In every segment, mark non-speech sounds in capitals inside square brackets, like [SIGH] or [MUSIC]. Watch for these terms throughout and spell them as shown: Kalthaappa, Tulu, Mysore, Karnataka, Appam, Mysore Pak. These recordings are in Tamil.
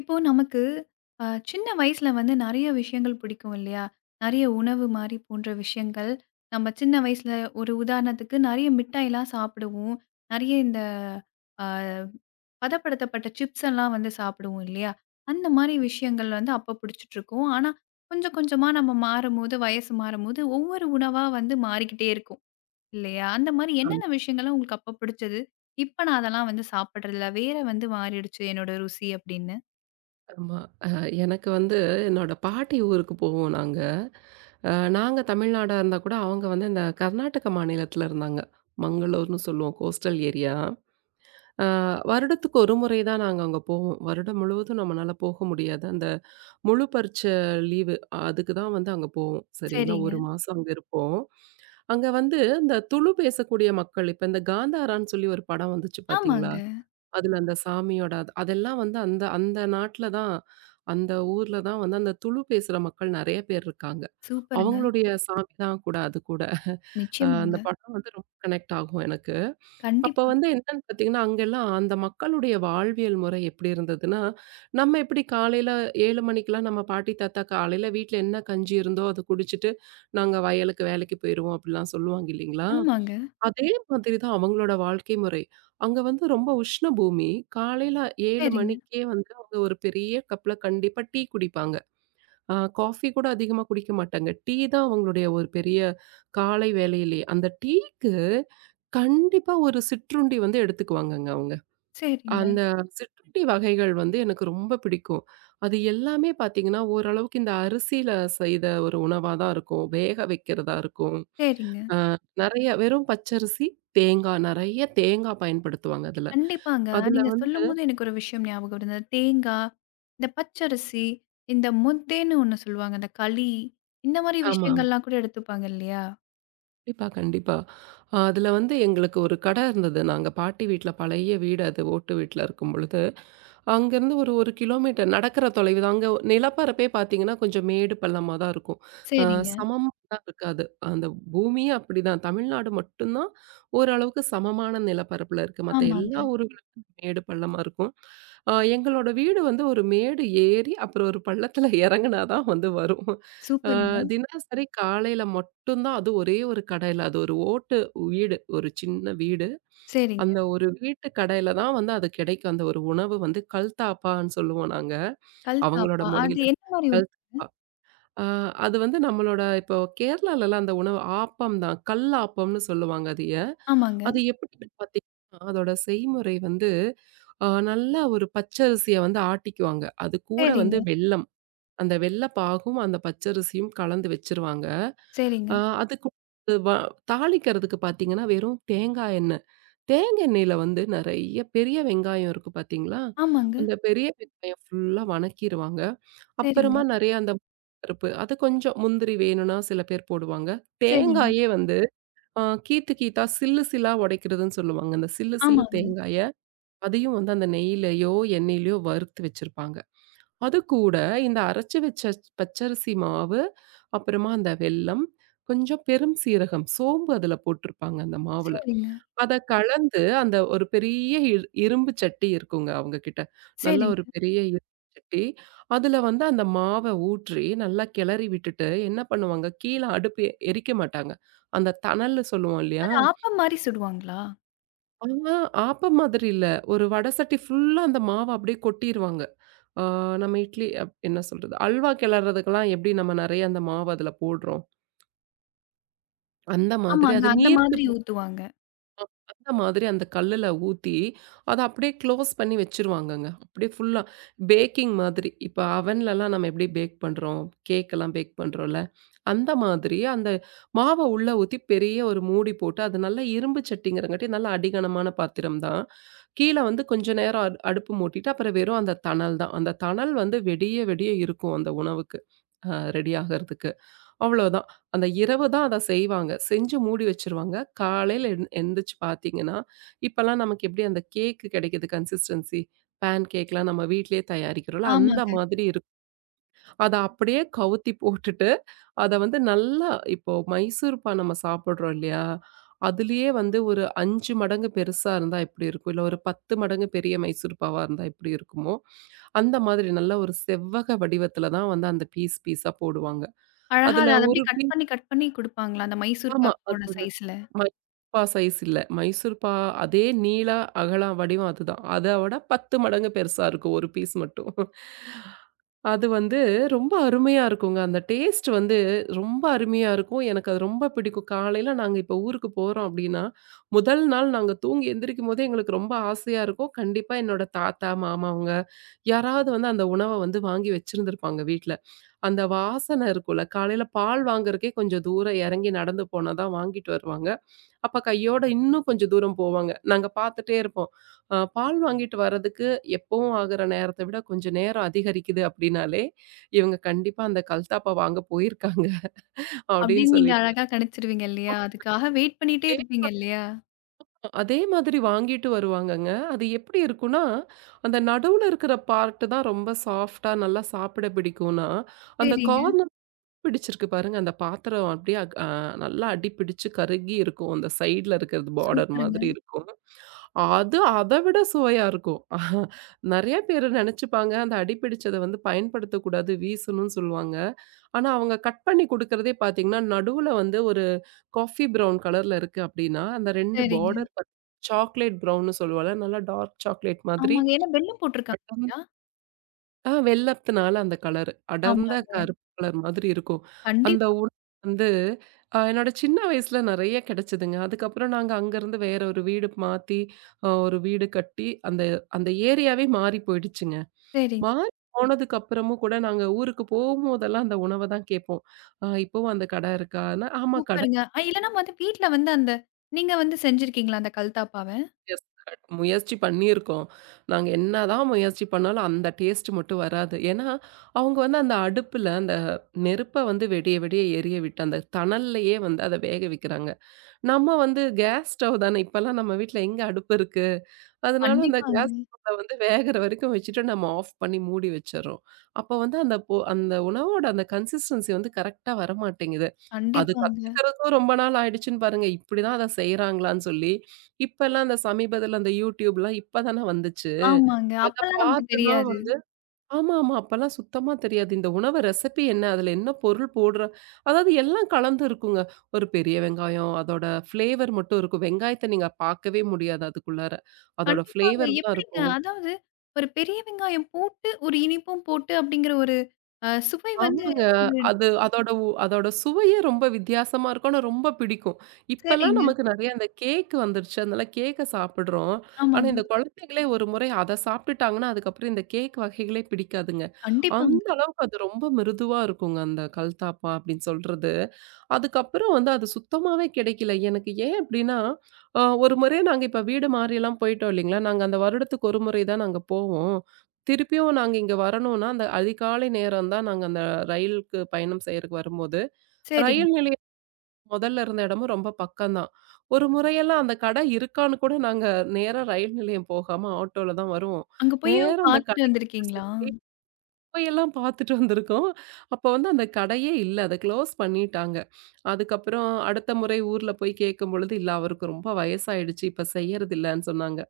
இப்போ நமக்கு சின்ன வயசுல வந்து நெறைய விஷயங்கள் பிடிக்கும் இல்லையா? நெறைய உணவு மாரி போன்ற விஷயங்கள். நம்ம சின்ன வயசுல ஒரு உதாரணத்துக்கு நெறைய மிட்டாய்லாம் சாப்பிடுவோம். நெறைய இந்த அ, பதப்படுத்தப்பட்ட சிப்ஸ் எல்லாம் வந்து சாப்பிடுவோம் இல்லையா? அந்த மாரி விஷயங்கள் வந்து அப்ப பிடிச்சிட்டுருக்கும். ஆனா, கொஞ்சம் கொஞ்சமா நம்ம மாறும்போது, வயசு மாறும்போது ஒவ்வொரு உணவா வந்து மாறிக்கிட்டே இருக்கும் இல்லையா? அந்த மாரி ஆம். என்னென்ன விஷயங்கள்லாம் உங்களுக்கு அப்ப பிடிச்சது? இப்ப நான் அதெல்லாம் வந்து சாப்பிடுறதில்ல. வேற வந்து மாறிடுச்சு என்னோட ருசி அப்படின்னு? ஆமா. அ எனக்கு வந்து என்னோட பாட்டி ஊருக்கு போவோம் நாங்க. நாங்க தமிழ்நாடா இருந்தா கூட, அவங்க வந்து இந்த கர்நாடக மாநிலத்தில இருந்தாங்க. மங்களூர்ன்னு சொல்லுவோம். Coastal area. அ வருடத்துக்கு ஒரு முறை தான் நாங்க அங்க போவோம். வருடம் முழுவதும் நம்மனால போக முடியாது. அந்த முழு லீவு அதுக்கு தான் வந்து அங்க போவோம். சரிங்களா? சரிங்க. 1 மாசம் அங்க இருப்போம். அங்க வந்து இந்த துளு பேசக்கூடிய மக்கள், இப்ப இந்த காந்தாரான்னு சொல்லி ஒரு படம் வந்துச்சு பார்த்தீங்களா? ஆமாங்க. அதுல அந்த சாமியோட அதெல்லாம் வந்து அந்த அந்த நாட்ல தான், அந்த ஊர்ல தான் வந்து அந்த துளு பேசுற மக்கள் நெறைய பேர் இருக்காங்க. சூப்பருங்க. அவங்களுடைய சாமி தான் கூட அது கூட. அந்த நிச்சயமாங்க. படம் வந்து ரொம்ப கனெக்ட் ஆகும் எனக்கு. அப்ப கண்டிப்பா. வந்து என்னன்னு பார்த்தீங்கன்னா, அங்கெல்லாம் அந்த மக்களுடைய வாழ்வியல் முறை எப்படி இருந்ததுன்னா, நம்ம எப்படி காலையில 7 மணிக்கெல்லாம் நம்ம பாட்டி, தாத்தா காலையில வீட்ல என்ன கஞ்சி இருந்தோ அத குடிச்சிட்டு, நாங்க வயலுக்கு வேலைக்கு போயிருவோம் அப்படிலாம் சொல்லுவாங்க இல்லைங்களா? ஆமாங்க. அதே மாதிரி தான் அவங்களோட வாழ்க்கை முறை. அங்க வந்து ரொம்ப உஷ்ண பூமி. காலையில 7 சரிங்க, மணிக்கே வந்து அவங்க ஒரு பெரிய கப்ல கண்டிப்பா டீ குடிப்பாங்க. காஃபி கூட அதிகமா குடிக்க மாட்டாங்க. டீ தான் அவங்களுடைய ஒரு பெரிய காலை வேலையிலே. அந்த டீக்கு கண்டிப்பா ஒரு சிற்றுண்டி வந்து எடுத்துக்குவாங்கங்க அவங்க. சரிங்க, அந்த சிற்றுண்டி வகைகள் வந்து எனக்கு ரொம்ப பிடிக்கும். அது எல்லாமே பார்த்தீங்கன்னா, ஓரளவுக்கு இந்த அரிசியில செய்த ஒரு உணவா தான் இருக்கும். வேக வைக்கிறதா இருக்கும். சரிங்க. ஆ நெறைய வெறும் பச்சரிசி, தேங்காய் நெறைய தேங்காய் பயன்படுத்துவாங்க அதுல. கண்டிப்பாங்க. அதுல நீங்க வந்து சொல்லும்போது எனக்கு ஒரு விஷயம் ஞாபகம் வருது. இந்த தேங்கா, இந்த பச்சரிசி, இந்த முத்தேன்னு ஒண்ணு சொல்லுவாங்க. இந்த களி, இந்த மாரி ஆமா, ஆமா. விஷயங்கள்லாம் கூட எடுத்துப்பாங்க இல்லையா? கண்டிப்பா, கண்டிப்பா. அதுல வந்து எங்களுக்கு ஒரு கடை இருந்தது. நாங்க பாட்டி வீட்ல பழைய வீடு அது ஓட்டு வீட்ல இருக்கும் பொழுது, அங்கேருந்து ஒரு 1 கிலோமீட்டர் நடக்கிற தொலைவு தான். அங்க நிலப்பரப்பே பார்த்தீங்கன்னா, கொஞ்சம் மேடு பள்ளமா தான் இருக்கும். அ சரிங்க. சமமா தான் இருக்காது. அந்த பூமியே அப்படிதான். தமிழ்நாடு மட்டும் தான் ஓரளவுக்கு சமமான நிலப்பரப்புல இருக்கு. மத்த ஆமாங்க. எல்லா ஊர்களுக்கும் மேடு பள்ளமா இருக்கும். எங்களோட வீடு வந்து ஒரு மேடு ஏறி, அப்புறம் ஒரு பள்ளத்துல இறங்குனா தான் வந்து வரும். அ சூப்பருங்க. தினசரி காலையில மட்டும் தான் அது ஒரே ஒரு கடையில அது ஒரு ஓட்டு வீடு. ஒரு சின்ன வீடு. சரிங்க. அந்த ஒரு வீட்டு கடையில தான் வந்து அது கிடைக்கும். அந்த ஒரு உணவு வந்து கல்தாப்பான்னு சொல்லுவோம் நாங்க. கல் அவங்களோட தாப்பா. அது மொழியில. என்ன மாரி கல் ஆ அது வந்து நம்மளோட இப்போ கேரளாலலாம் அந்த உணவு ஆப்பம் தான். கல்லாப்பம்ன்னு சொல்லுவாங்க அதைய. ஆமாங்க. அது எப்படின்னு பார்த்தீங்கன்னா, அதோட செய்முறை வந்து நல்லா ஒரு பச்சரிசிய வந்து ஆட்டிக்குவாங்க. அது கூட வந்து சரிங்க, வெல்லம். அந்த வெல்ல பாகும், அந்த பச்சரிசியும் கலந்து வச்சுருவாங்க. அ சரிங்க. அதுக்கு வ தாளிக்கிறதுக்கு பார்த்தீங்கன்னா, வெறும் தேங்காய் எண்ணெய் தேங்க எண்ணெயில வந்து நெறைய பெரிய வெங்காயம் இருக்கு பார்த்தீங்களா? ஆமாங்க. அந்த பெரிய வெங்காயம் ஃபுல்லா வணக்கிருவாங்க. சரிங்க, அப்புறமா நெறைய அந்த பருப்பு அது கொஞ்சம் முந்திரி வேணும்னா சில பேர் போடுவாங்க. சரிங்க. தேங்காயே வந்து கீத்து கீத்தா சில்லு சில்லா உடைக்கிறதுன்னு சொல்லுவாங்க. அந்த சில்லு சில்லு ஆமாங்க. தேங்காய அதையும் வந்து அந்த நெய்யிலயோ, எண்ணெயிலயோ வறுத்து வச்சிருப்பாங்க. அது கூட இந்த அரைச்சு வச்ச பச்சரிசி மாவு, அப்புறமா அந்த வெல்லம், கொஞ்சம் பெரும் சீரகம், சோம்பு அதுல போட்டிருப்பாங்க அந்த மாவுல. சரிங்க, அத கலந்து அந்த ஒரு பெரிய இரும்பு சட்டி இருக்குங்க அவங்க கிட்ட. நல்ல சரிங்க. ஒரு பெரிய இரும்பு சட்டி. அதுல வந்து அந்த மாவ ஊற்றி நல்லா கிளறி விட்டுட்டு என்ன பண்ணுவாங்க, கீழ அடுப்பு எரிக்க மாட்டாங்க. அந்த தணல்னு சொல்லுவோம் இல்லையா? அது ஆப்பம் மாரி சுடுவாங்களா? ஆனா ஆப்பம் மாதிரி இல்ல. ஒரு வடை சட்டி ஃபுல்லா அந்த மாவ அப்படியே கொட்டிருவாங்க. ஆ நம்ம இட்லி என்ன சொல்றது? அல்வா கிளறதுக்கெல்லாம் எப்படி நம்ம நெறைய அந்த மாவு அதுல போடுறோம். அந்த மாதிரி ஆமாங்க. அது அந்த நீர்த்து மாதிரி ஊத்துவாங்க. அந்த மாதிரி அந்த கல்லுல ஊத்தி, அத அப்படியே க்ளோஸ் பண்ணி வச்சுருவாங்கங்க. அப்படியே ஃபுல்லா பேக்கிங் மாதிரி. இப்ப அவன்லலாம் நம்ம எப்படி பேக் பண்றோம்? கேக்கெல்லாம் பேக் பண்றோம்ல. அந்த மாதிரி அந்த மாவ உள்ள ஊத்தி பெரிய ஒரு மூடி போட்டு, அது நல்லா இரும்பு சட்டிங்கிறங்காட்டி நல்ல அடிகனமான பாத்திரம் தான். கீழ வந்து கொஞ்ச நேரம் அடுப்பு மூட்டிட்டு, அப்புறம் வெறும் அந்த தணல் தான். அந்த தணல் வந்து வெடிய வெடிய இருக்கும் அந்த உணவுக்கு. ரெடி ஆகறதுக்கு. அவ்வளவுதான். அந்த இரவு தான் அத செய்வாங்க. செஞ்சு மூடி வச்சுருவாங்க. காலையில எந்திரிச்சு பார்த்தீங்கன்னா, இப்பலாம் நமக்கு எப்படி அந்த கேக்கு கிடைக்குது கன்சிஸ்டன்சி. பேன் கேக்லாம் நம்ம வீட்லயே தயாரிக்கிறோம்ல, அந்த ஆமாங்க. மாதிரி இருக்கும். அத அப்படியே கவுத்தி போட்டுட்டு, அத வந்து நல்லா இப்போ மைசூர்பா நம்ம சாப்பிடுறோம் இல்லையா? அதுலயே வந்து ஒரு 5 மடங்கு பெருசா இருந்தா எப்படி இருக்கும்? இல்ல ஒரு 10 மடங்கு பெரிய மைசூர்பாவா இருந்தா எப்படி இருக்குமோ, அந்த மாதிரி நல்ல ஒரு செவ்வக வடிவத்துல தான் வந்து அந்த பீஸ் பீஸா போடுவாங்க. அழகா அதுல அத அத ஒரு அப்படியே கட் பண்ணி, கட் பண்ணி குடுப்பாங்களா, அந்த மைசூர் ஆமா. அது பாக்கோட ஒரு சைஸ்ல. மைசூர்பா சைஸ் இல்ல. மைசூர்பா அதே நீள அகலம் வடிவம் அதுதான். அத விட 10 மடங்கு பெருசா இருக்கும். ஒரு பீஸ் மட்டும். அது வந்து ரொம்ப அருமையா இருக்குங்க. அந்த டேஸ்ட் வந்து ரொம்ப அருமையா இருக்கும். எனக்கு அது ரொம்ப பிடிக்கும். காலையில நாங்க இப்ப ஊருக்கு போறோம் அப்டின்னா, முதல் நாள் நாங்க தூங்கி எந்திரிக்கும்போதே எங்களுக்கு ரொம்ப ஆசையா இருக்கும். கண்டிப்பா என்னோட தாத்தா, மாமா அவங்க யாராவது வந்து அந்த உணவ வந்து வாங்கி வச்சிருந்திருப்பாங்க வீட்ல. அந்த வாசனை இருக்கும்ல. காலையில பால் வாங்குறதுக்கே கொஞ்சம் தூரம் இறங்கி நடந்து போனா தான் வாங்கிட்டு வருவாங்க. அப்ப கையோட இன்னும் கொஞ்சம் தூரம் போவாங்க. நாங்க பார்த்துட்டே இருப்போம். பால் வாங்கிட்டு வர்றதுக்கு எப்பவும் ஆகுற நேரத்த விட கொஞ்சம் நேரம் அதிகரிக்குது அப்படின்னாலே, இவங்க கண்டிப்பா அந்த கல்தாப்பா வாங்க போயிருக்காங்க [LAUGHS] அப்படின்னு அப்படின்னு நீங்க சொல்லிட்டு அழகா கணிச்சிருவீங்க இல்லையா? அதுக்காக வெயிட் பண்ணிட்டே அதே இருப்பீங்க இல்லையா? அதே மாதிரி வாங்கிட்டு வருவாங்கங்க. அது எப்படி இருக்கும்னா, அந்த நடுவுல இருக்கிற பார்ட் தான் ரொம்ப சாஃப்ட்டா நல்லா சாப்பிட பிடிக்கும்னா, அந்த சரிங்க. கார்ன் பிடிச்சிருக்கு பாருங்க. அந்த பாத்திரம் அப்படியே நல்லா அடிபிடிச்சு கருகி இருக்கும். அந்த சைடுல இருக்கிறது பார்டர் சூப்பருங்க. மாதிரி இருக்கும். அது அத விட சுவையா இருக்கும். நெறைய பேரு நெனச்சுப்பாங்க, அந்த அடிபிடிச்சத வந்து பயன்படுத்தக்கூடாது, வீசணும்னு சொல்லுவாங்க. ஆனா, அவங்க கட் பண்ணி குடுக்கறதே பாத்தீங்கன்னா, நடுவுல வந்து ஒரு காஃபி ப்ரவுன் கலர்ல இருக்கு அப்படின்னா, அந்த 2 சரிங்க. பார்டர் சாக்லேட் ப்ரவுன்னு சொல்லுவோம்ல. நல்லா டார்க் சாக்லேட் மாதிரி ஆமாங்க. ஏன்னா வெல்லம் போட்டுருக்காங்க இல்லையா? வெள்ளத்துனால அந்த கலர். அடர்ந்த ஆமாங்க. கருப்பு கலர் மாதிரி இருக்கும். அந்த கண்டிப்பா. வந்து என்னோட சின்ன வயசுல நெறைய கிடைச்சதுங்க. அதுக்கப்புறம் நாங்க அங்கருந்து வேற ஒரு வீடு மாத்தி, ஒரு வீடு கட்டி அந்த அந்த ஏரியாவே மாறி போயிடுச்சுங்க. சரிங்க. மாறி போனதுக்கு அப்புறமும் கூட நாங்க ஊருக்கு போகும்போதெல்லாம் அந்த உணவ தான் கேட்போம். இப்பவும் அந்த கடை இருக்கான்னா?" "ஆமா கடை சூப்பருங்க. இல்லன்னா வந்து வீட்ல வந்து அந்த நீங்க வந்து செஞ்சிருக்கீங்களா அந்த கல்தாப்பாவ? எஸ். கரெக்ட். முயற்சி பண்ணியிருக்கோம். நாங்க என்னதான் முயற்சி பண்ணாலும் அந்த டேஸ்ட் மட்டும் வராது. ஏன்னா, அவங்க வந்து அந்த அடுப்புல அந்த நெருப்ப வந்து வெடிய, வெடிய எரிய விட்டு அந்த தணல்லயே வந்து அத வேக வைக்கிறாங்க. நம்ம வந்து கேஸ் ஸ்டவ் தானே இப்பலாம் நம்ம வீட்ல எங்க அடுப்பு இருக்கு? அதனால அந்த கண்டிப்பாங்க, கேஸ் ஸ்டவ்ல வந்து வேகுற வரைக்கும் வச்சுட்டு நம்ம ஆஃப் பண்ணி மூடி வச்சுர்றோம். அப்ப வந்து அந்த அந்த உணவோட அந்த கன்சிஸ்டன்சி வந்து கரெக்ட்டா வரமாட்டேங்குது. அது கண்டிப்பாங்க. கத்துக்கிறதும் ரொம்ப நாள் ஆயிடுச்சுன்னு பாருங்க. இப்படிதான் அத செய்றாங்களான்னு சொல்லி, இப்பல்லாம் அந்த சமீபத்துல அந்த YouTubeலாம் இப்ப தானே வந்துச்சு. ஆமாங்க. அத அப்பல்லாம் நமக்கு பார்த்து தான் தெரியாது. வந்து ஆமா, ஆமா. அப்பல்லாம் சுத்தமா தெரியாது. இந்த உணவு ரெசிபி என்ன? அதுல என்ன பொருள் போடுற அதாவது எல்லாம் கலந்து இருக்குங்க. ஒரு பெரிய வெங்காயம், அதோட ஃப்ளேவர் மட்டும் இருக்கும். வெங்காயத்த நீங்க பார்க்கவே முடியாது அதுக்குள்ளார. அதோட கண்டிப்பாங்க. ஃப்ளேவர் தான் எப்படிங்க? இருக்கும். அதாவது ஒரு பெரிய வெங்காயம் போட்டு, ஒரு இனிப்பும் போட்டு அப்படிங்கிற ஒரு சுவை வந்து ஆமாங்க. ஒரு அது அதோட அதோட சுவையே ரொம்ப வித்தியாசமா இருக்கும். ஆனா ரொம்ப பிடிக்கும். இப்பலாம் சரிங்க. நமக்கு நெறைய இந்த கேக் வந்துருச்சு. அதனால கேக்க சாப்பிடுறோம். ஆனா ஆமாங்க. இந்த குழந்தைங்களே ஒரு முறை அத சாப்பிட்டுட்டாங்கன்னா, அதுக்கப்புறம் இந்த கேக் வகைகளே பிடிக்காதுங்க. கண்டிப்பாங்க. அந்த அளவுக்கு அது ரொம்ப மிருதுவா இருக்குங்க. அந்த கல்தாப்பா அப்படின்னு சொல்றது. அதுக்கப்புறம் வந்து அது சுத்தமாவே கிடைக்கல. எனக்கு ஏன் அப்டின்னா, ஒரு முறை நாங்க இப்ப வீடு மாறிலாம் போயிட்டோம் இல்லைங்களா? நாங்க அந்த வருடத்துக்கு ஒரு முறை தான் நாங்க போவோம். திருப்பியும் நாங்க இங்க வரணும்னா, அந்த அதிகாலை நேரம் தான் நாங்க அந்த ரயிலுக்கு பயணம் செய்றதுக்கு வரும்போது, சரிங்க. ரயில் நிலையம் முதல்ல இருந்த இடமும் ரொம்ப பக்கம் தான். ஒரு முறையெல்லாம் அந்த கடை இருக்கான்னு கூட நாங்க நேரா ரயில் நிலையம் போகாம ஆட்டோல தான் வருவோம். அங்க போயும் நேரா அந்த பார்த்துட்டு கடைக்கு வந்திருக்கீங்களா? போயெல்லாம் பார்த்துட்டு வந்திருக்கோம். அப்போ வந்து அந்த கடையே இல்ல. அத க்ளோஸ் பண்ணிட்டாங்க. அதுக்கப்புறம் அடுத்த முறை ஊர்ல போய் கேட்கும்பொழுது, "இல்ல அவருக்கு ரொம்ப வயசாயிடுச்சு. இப்ப செய்யறதில்லன்னு" சொன்னாங்க.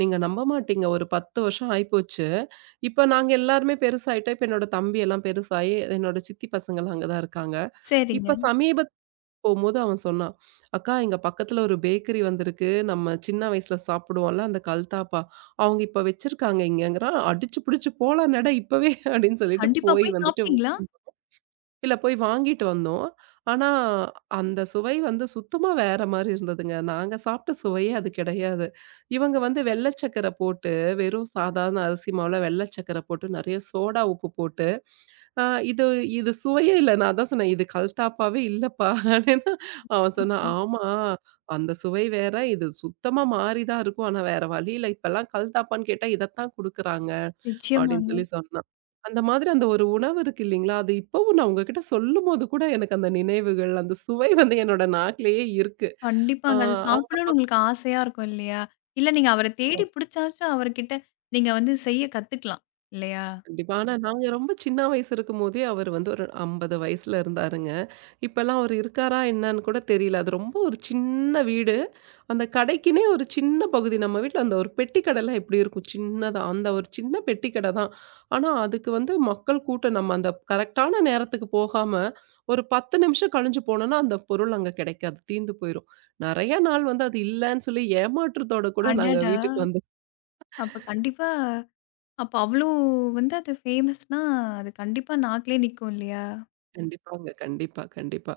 நீங்க நம்ப மாட்டீங்க. ஒரு 10 வருஷம் ஆயிப்போச்சு. இப்ப நாங்க எல்லாருமே பெருசாயிட்டோம். இப்ப என்னோட தம்பி எல்லாம் பெருசாயி, என்னோட சித்தி பசங்கலாம் அங்க தான் இருக்காங்க. சரிங்க. இப்ப போம்போது அவன் சொன்னான், "அக்கா இங்க பக்கத்துல ஒரு பேக்கரி வந்திருக்கு. நம்ம சின்ன வயசுல சாப்பிடுவோம்ல அந்த கல்தாப்பா. அவங்க இப்ப வச்சிருக்காங்க இங்கங்கிறான். அடிச்சு புடிச்சு போலாம் நடா இப்பவே" அப்படின்னு சொல்லிட்டு கண்டிப்பா போய் போய் வந்துட்டு சாப்பிட்டீங்களா? இல்ல போய் வாங்கிட்டு வந்தோம். ஆனா, அந்த சுவை வந்து சுத்தமா வேற மாரி இருந்ததுங்க. நாங்க சாப்பிட்ட சுவையே அது கிடையாது. இவங்க வந்து வெள்ள சக்கர போட்டு, வெறும் சாதாரண அரிசி மாவுல வெள்ள சக்கர போட்டு, நெறைய சோடா உப்பு போட்டு, அ இது இது சுவையே இல்ல. நான் அதான் சொன்னேன், "இது கல்தாப்பாவே இல்லப்பா" அப்டின்னா, அவன் சொன்னான், ம். "ஆமா, அந்த சுவை வேற, இது சுத்தமா மாறி தான் இருக்கும். ஆனா வேற வழி இல்ல. இப்பலாம் கல்தாப்பான்னு கேட்டா இதத்தான் குடுக்குறாங்க." அப்படின்னு நிச்சயமாங்க. சொல்லி சொன்னா. அந்த மாதிரி அந்த ஒரு உணவு இருக்கு இல்லீங்களா? அது இப்பவும் நான் உங்ககிட்ட சொல்லும்போது கூட எனக்கு அந்த நினைவுகள், அந்த சுவை வந்து என்னோட நாக்கிலேயே இருக்கு. ஆ கண்டிப்பாங்க. அத சாப்பிடணும்னு உங்களுக்கு ஆசையா இருக்கும் இல்லையா? இல்ல நீங்க அவர அங்க தேடி புடிச்சாச்சும் அவர்கிட்ட நீங்க வந்து செய்ய கத்துக்கலாம் இல்லையா? கண்டிப்பா. ஆனா நாங்க ரொம்ப சின்ன வயசு இருக்கும்போதே அவரு வந்து ஒரு 50 வயசுல இருந்தாருங்க. இப்பலாம் அவரு இருக்காரா என்னன்னு கூட தெரியல. அது ரொம்ப ஒரு சின்ன வீடு. அந்த கடைக்குன்னே ஒரு சின்ன பகுதி. நம்ம வீட்ல அந்த ஒரு பெட்டி கடைலாம் எப்படி இருக்கும்? சின்னதா. அந்த ஒரு சின்ன பெட்டி கடை தான். ஆனா அதுக்கு வந்து மக்கள் கூட்டம். நம்ம அந்த கரெக்ட்டான நேரத்துக்கு போகாம, ஒரு 10 நிமிஷம் கழிஞ்சு போனோம்னா, அந்த பொருள் அங்க கிடைக்காது. தீந்து போயிரும். நெறைய நாள் வந்து அது இல்லன்னு சொல்லி ஏமாற்றத்தோட கூட நாங்க அடடா! வீட்டுக்கு அப்ப கண்டிப்பா அப்ப அவ்ளோ வந்து அது ஃபேமஸ்னா, அது கண்டிப்பா நாக்குலயே நிக்கும் இல்லையா? கண்டிப்பாங்க. கண்டிப்பா, கண்டிப்பா.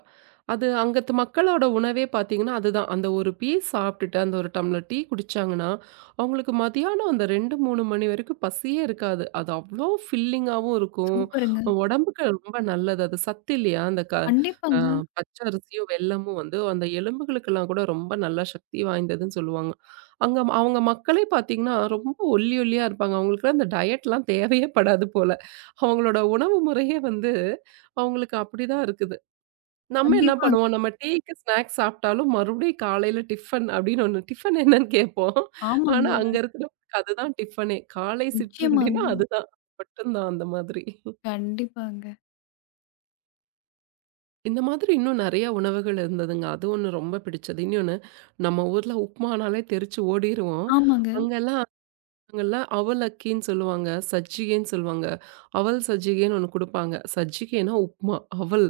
அது அங்கத்து மக்களோட உணவே பார்த்தீங்கன்னா, அதுதான். அந்த ஒரு பீஸ் சாப்பிட்டுட்டு, அந்த ஒரு டம்ளர் டீ குடிச்சாங்கன்னா, அவங்களுக்கு மதியானம் அந்த 2, 3 மணி வரைக்கும் பசியே இருக்காது. அது அவ்ளோ ஃபில்லிங்காவும் இருக்கும். சூப்பருங்க. உடம்புக்கு ரொம்ப நல்லது. அது சத்து இல்லையா? அந்த அ கண்டிப்பாங்க, பச்சரிசியும், வெல்லமும் வந்து அந்த எலும்புகளுக்கெல்லாம் கூட ரொம்ப நல்ல சக்தி வாய்ந்ததுன்னு சொல்லுவாங்க. அங்க அவங்க மக்களே பார்த்தீங்கன்னா, ரொம்ப ஒல்லி ஒல்லியா இருப்பாங்க. அவங்களுக்குலாம் அந்த டயட்லாம் தேவையே படாது போல. அவங்களோட உணவு முறையே வந்து அவங்களுக்கு அப்படிதான் இருக்குது. நம்ம என்ன கண்டிப்பாங்க. பண்ணுவோம், நம்ம டீக்கு ஸ்நாக்ஸ் சாப்பிட்டாலும் மறுபடியும் காலையில டிஃபன் அப்படின்னு ஒண்ணு டிஃபன் என்னன்னு கேட்போம். ஆனா ஆமாங்க, அங்க இருக்கிறவங்களுக்கு அதுதான் டிஃபனே. காலை சிற்றுண்டின்னா நிச்சயமாங்க. அதுதான். மட்டும்தான் அந்த மாதிரி. கண்டிப்பாங்க. இந்த மாதிரி இன்னும் நெறைய உணவுகள் இருந்ததுங்க. அது ஒண்ணு ரொம்ப பிடிச்சது. இன்னொன்னு நம்ம ஊர்ல உப்புமானாலே தெரிச்சு ஓடிருவோம். ஆமாங்க, அங்கெல்லாம் அவங்கள்ல அவல் அக்கின்னு சொல்லுவாங்க. சஜ்ஜிகைன்னு சொல்லுவாங்க. அவல் சஜ்ஜிகைன்னு ஒண்ணு குடுப்பாங்க. சஜ்ஜிகைன்னா உப்புமா. அவல்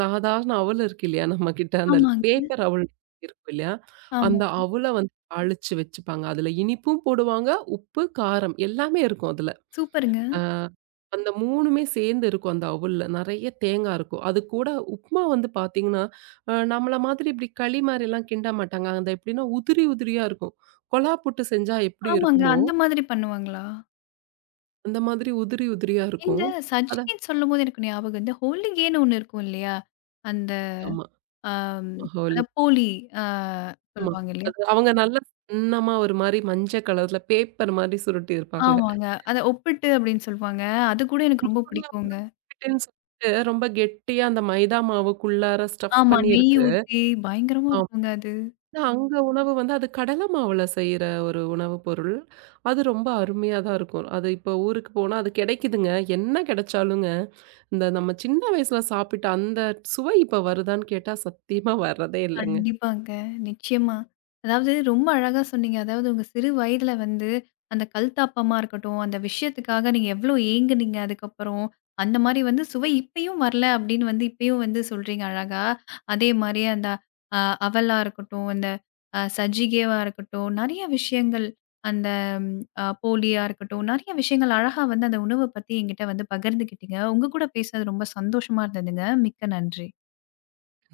சாதாரண அவல் இருக்கு இல்லையா? நம்மகிட்ட அந்த ஆமாங்க, பேப்பர் அவல் இருக்கும் இல்லையா? ஆமா. அந்த அவல வந்து தாளிச்சு வச்சுப்பாங்க. அதுல இனிப்பும் போடுவாங்க, உப்பு, காரம் எல்லாமே இருக்கும் அதுல. சூப்பருங்க. அ அந்த 3மே சேர்ந்து இருக்கும் அந்த அவுல்ல. நெறைய தேங்கா இருக்கும். அது கூட உப்புமா வந்து பார்த்தீங்கன்னா, நம்மள மாதிரி இப்படி களி மாரிலாம் கிண்ட மாட்டாங்க. அந்த எப்படின்னா உதிரி உதிரியா இருக்கும். கொழா புட்டு செஞ்சா எப்படி ஆமாங்க. இருக்குமோ அந்த மாதிரி பண்ணுவாங்களா? அந்த மாதிரி உதிரி உதிரியா இந்த இருக்கும். அதான் சஜ்ஜின்னு சொல்லும்போது எனக்கு ஞாபகம் இந்த ஹோலிகேன்னு ஒண்ணு இருக்கும் இல்லையா? அந்த ஆமா. அம் அத ஹோலி. போலி அ ஆமா. சொல்லுவாங்க இல்லையா? அது அவங்க நல்லா சின்னமா ஒரு மாரி மஞ்ச கலர்ல பேப்பர் மாரி சுருட்டி இருப்பாங்க. ஆமாங்க. அத ஒப்பிட்டு அப்படின்னு சொல்லுவாங்க. அது கூட எனக்கு ரொம்ப அதுல வந்து பிடிக்குங்க. biscuitன்னு சொல்லிட்டு ரொம்ப கெட்டியா அந்த மைதா மாவுக்குள்ளார ஸ்டஃப் ஆமா நெய் பண்ணியிருக்கு. ஊத்தி பயங்கரமா ஆமா. இருக்குங்க அது. ஆனா அங்க உணவு வந்து அது கடல மாவுல செய்ற ஒரு உணவு பொருள். அது ரொம்ப அருமையா தான் இருக்கும். அது இப்போ ஊருக்கு போனா அது கெடைக்குதுங்க. என்ன கெடைச்சாலுங்க, இந்த நம்ம சின்ன வயசுல சாப்பிட்ட அந்த சுவை இப்ப வருதான்னு கேட்டா சத்தியமா வர்றதே இல்லங்க. கண்டிப்பாங்க. நிச்சயமா. அதாவது ரொம்ப அழகா சொன்னீங்க. அதாவது உங்க சிறு வயதில வந்து அந்த கல் தாப்பமா இருக்கட்டும், அந்த விஷயத்துக்காக நீங்க எவ்ளோ ஏங்குனீங்க அதுக்கப்புறம். அந்த மாரி வந்து சுவை இப்பயும் வரல அப்டின்னு வந்து இப்பயும் வந்து சொல்றீங்க அழகா. அதே மாரி அந்த அ அவலா இருக்கட்டும், அந்த சஜிகேவா இருக்கட்டும், நெறைய விஷயங்கள் அந்த போலியா இருக்கட்டும், நெறைய விஷயங்கள் அழகா வந்து அந்த உணவ பத்தி என்கிட்ட வந்து பகிர்ந்துக்கிட்டீங்க. உங்க கூட பேசுனது ரொம்ப சந்தோஷமா இருந்ததுங்க. மிக்க நன்றி.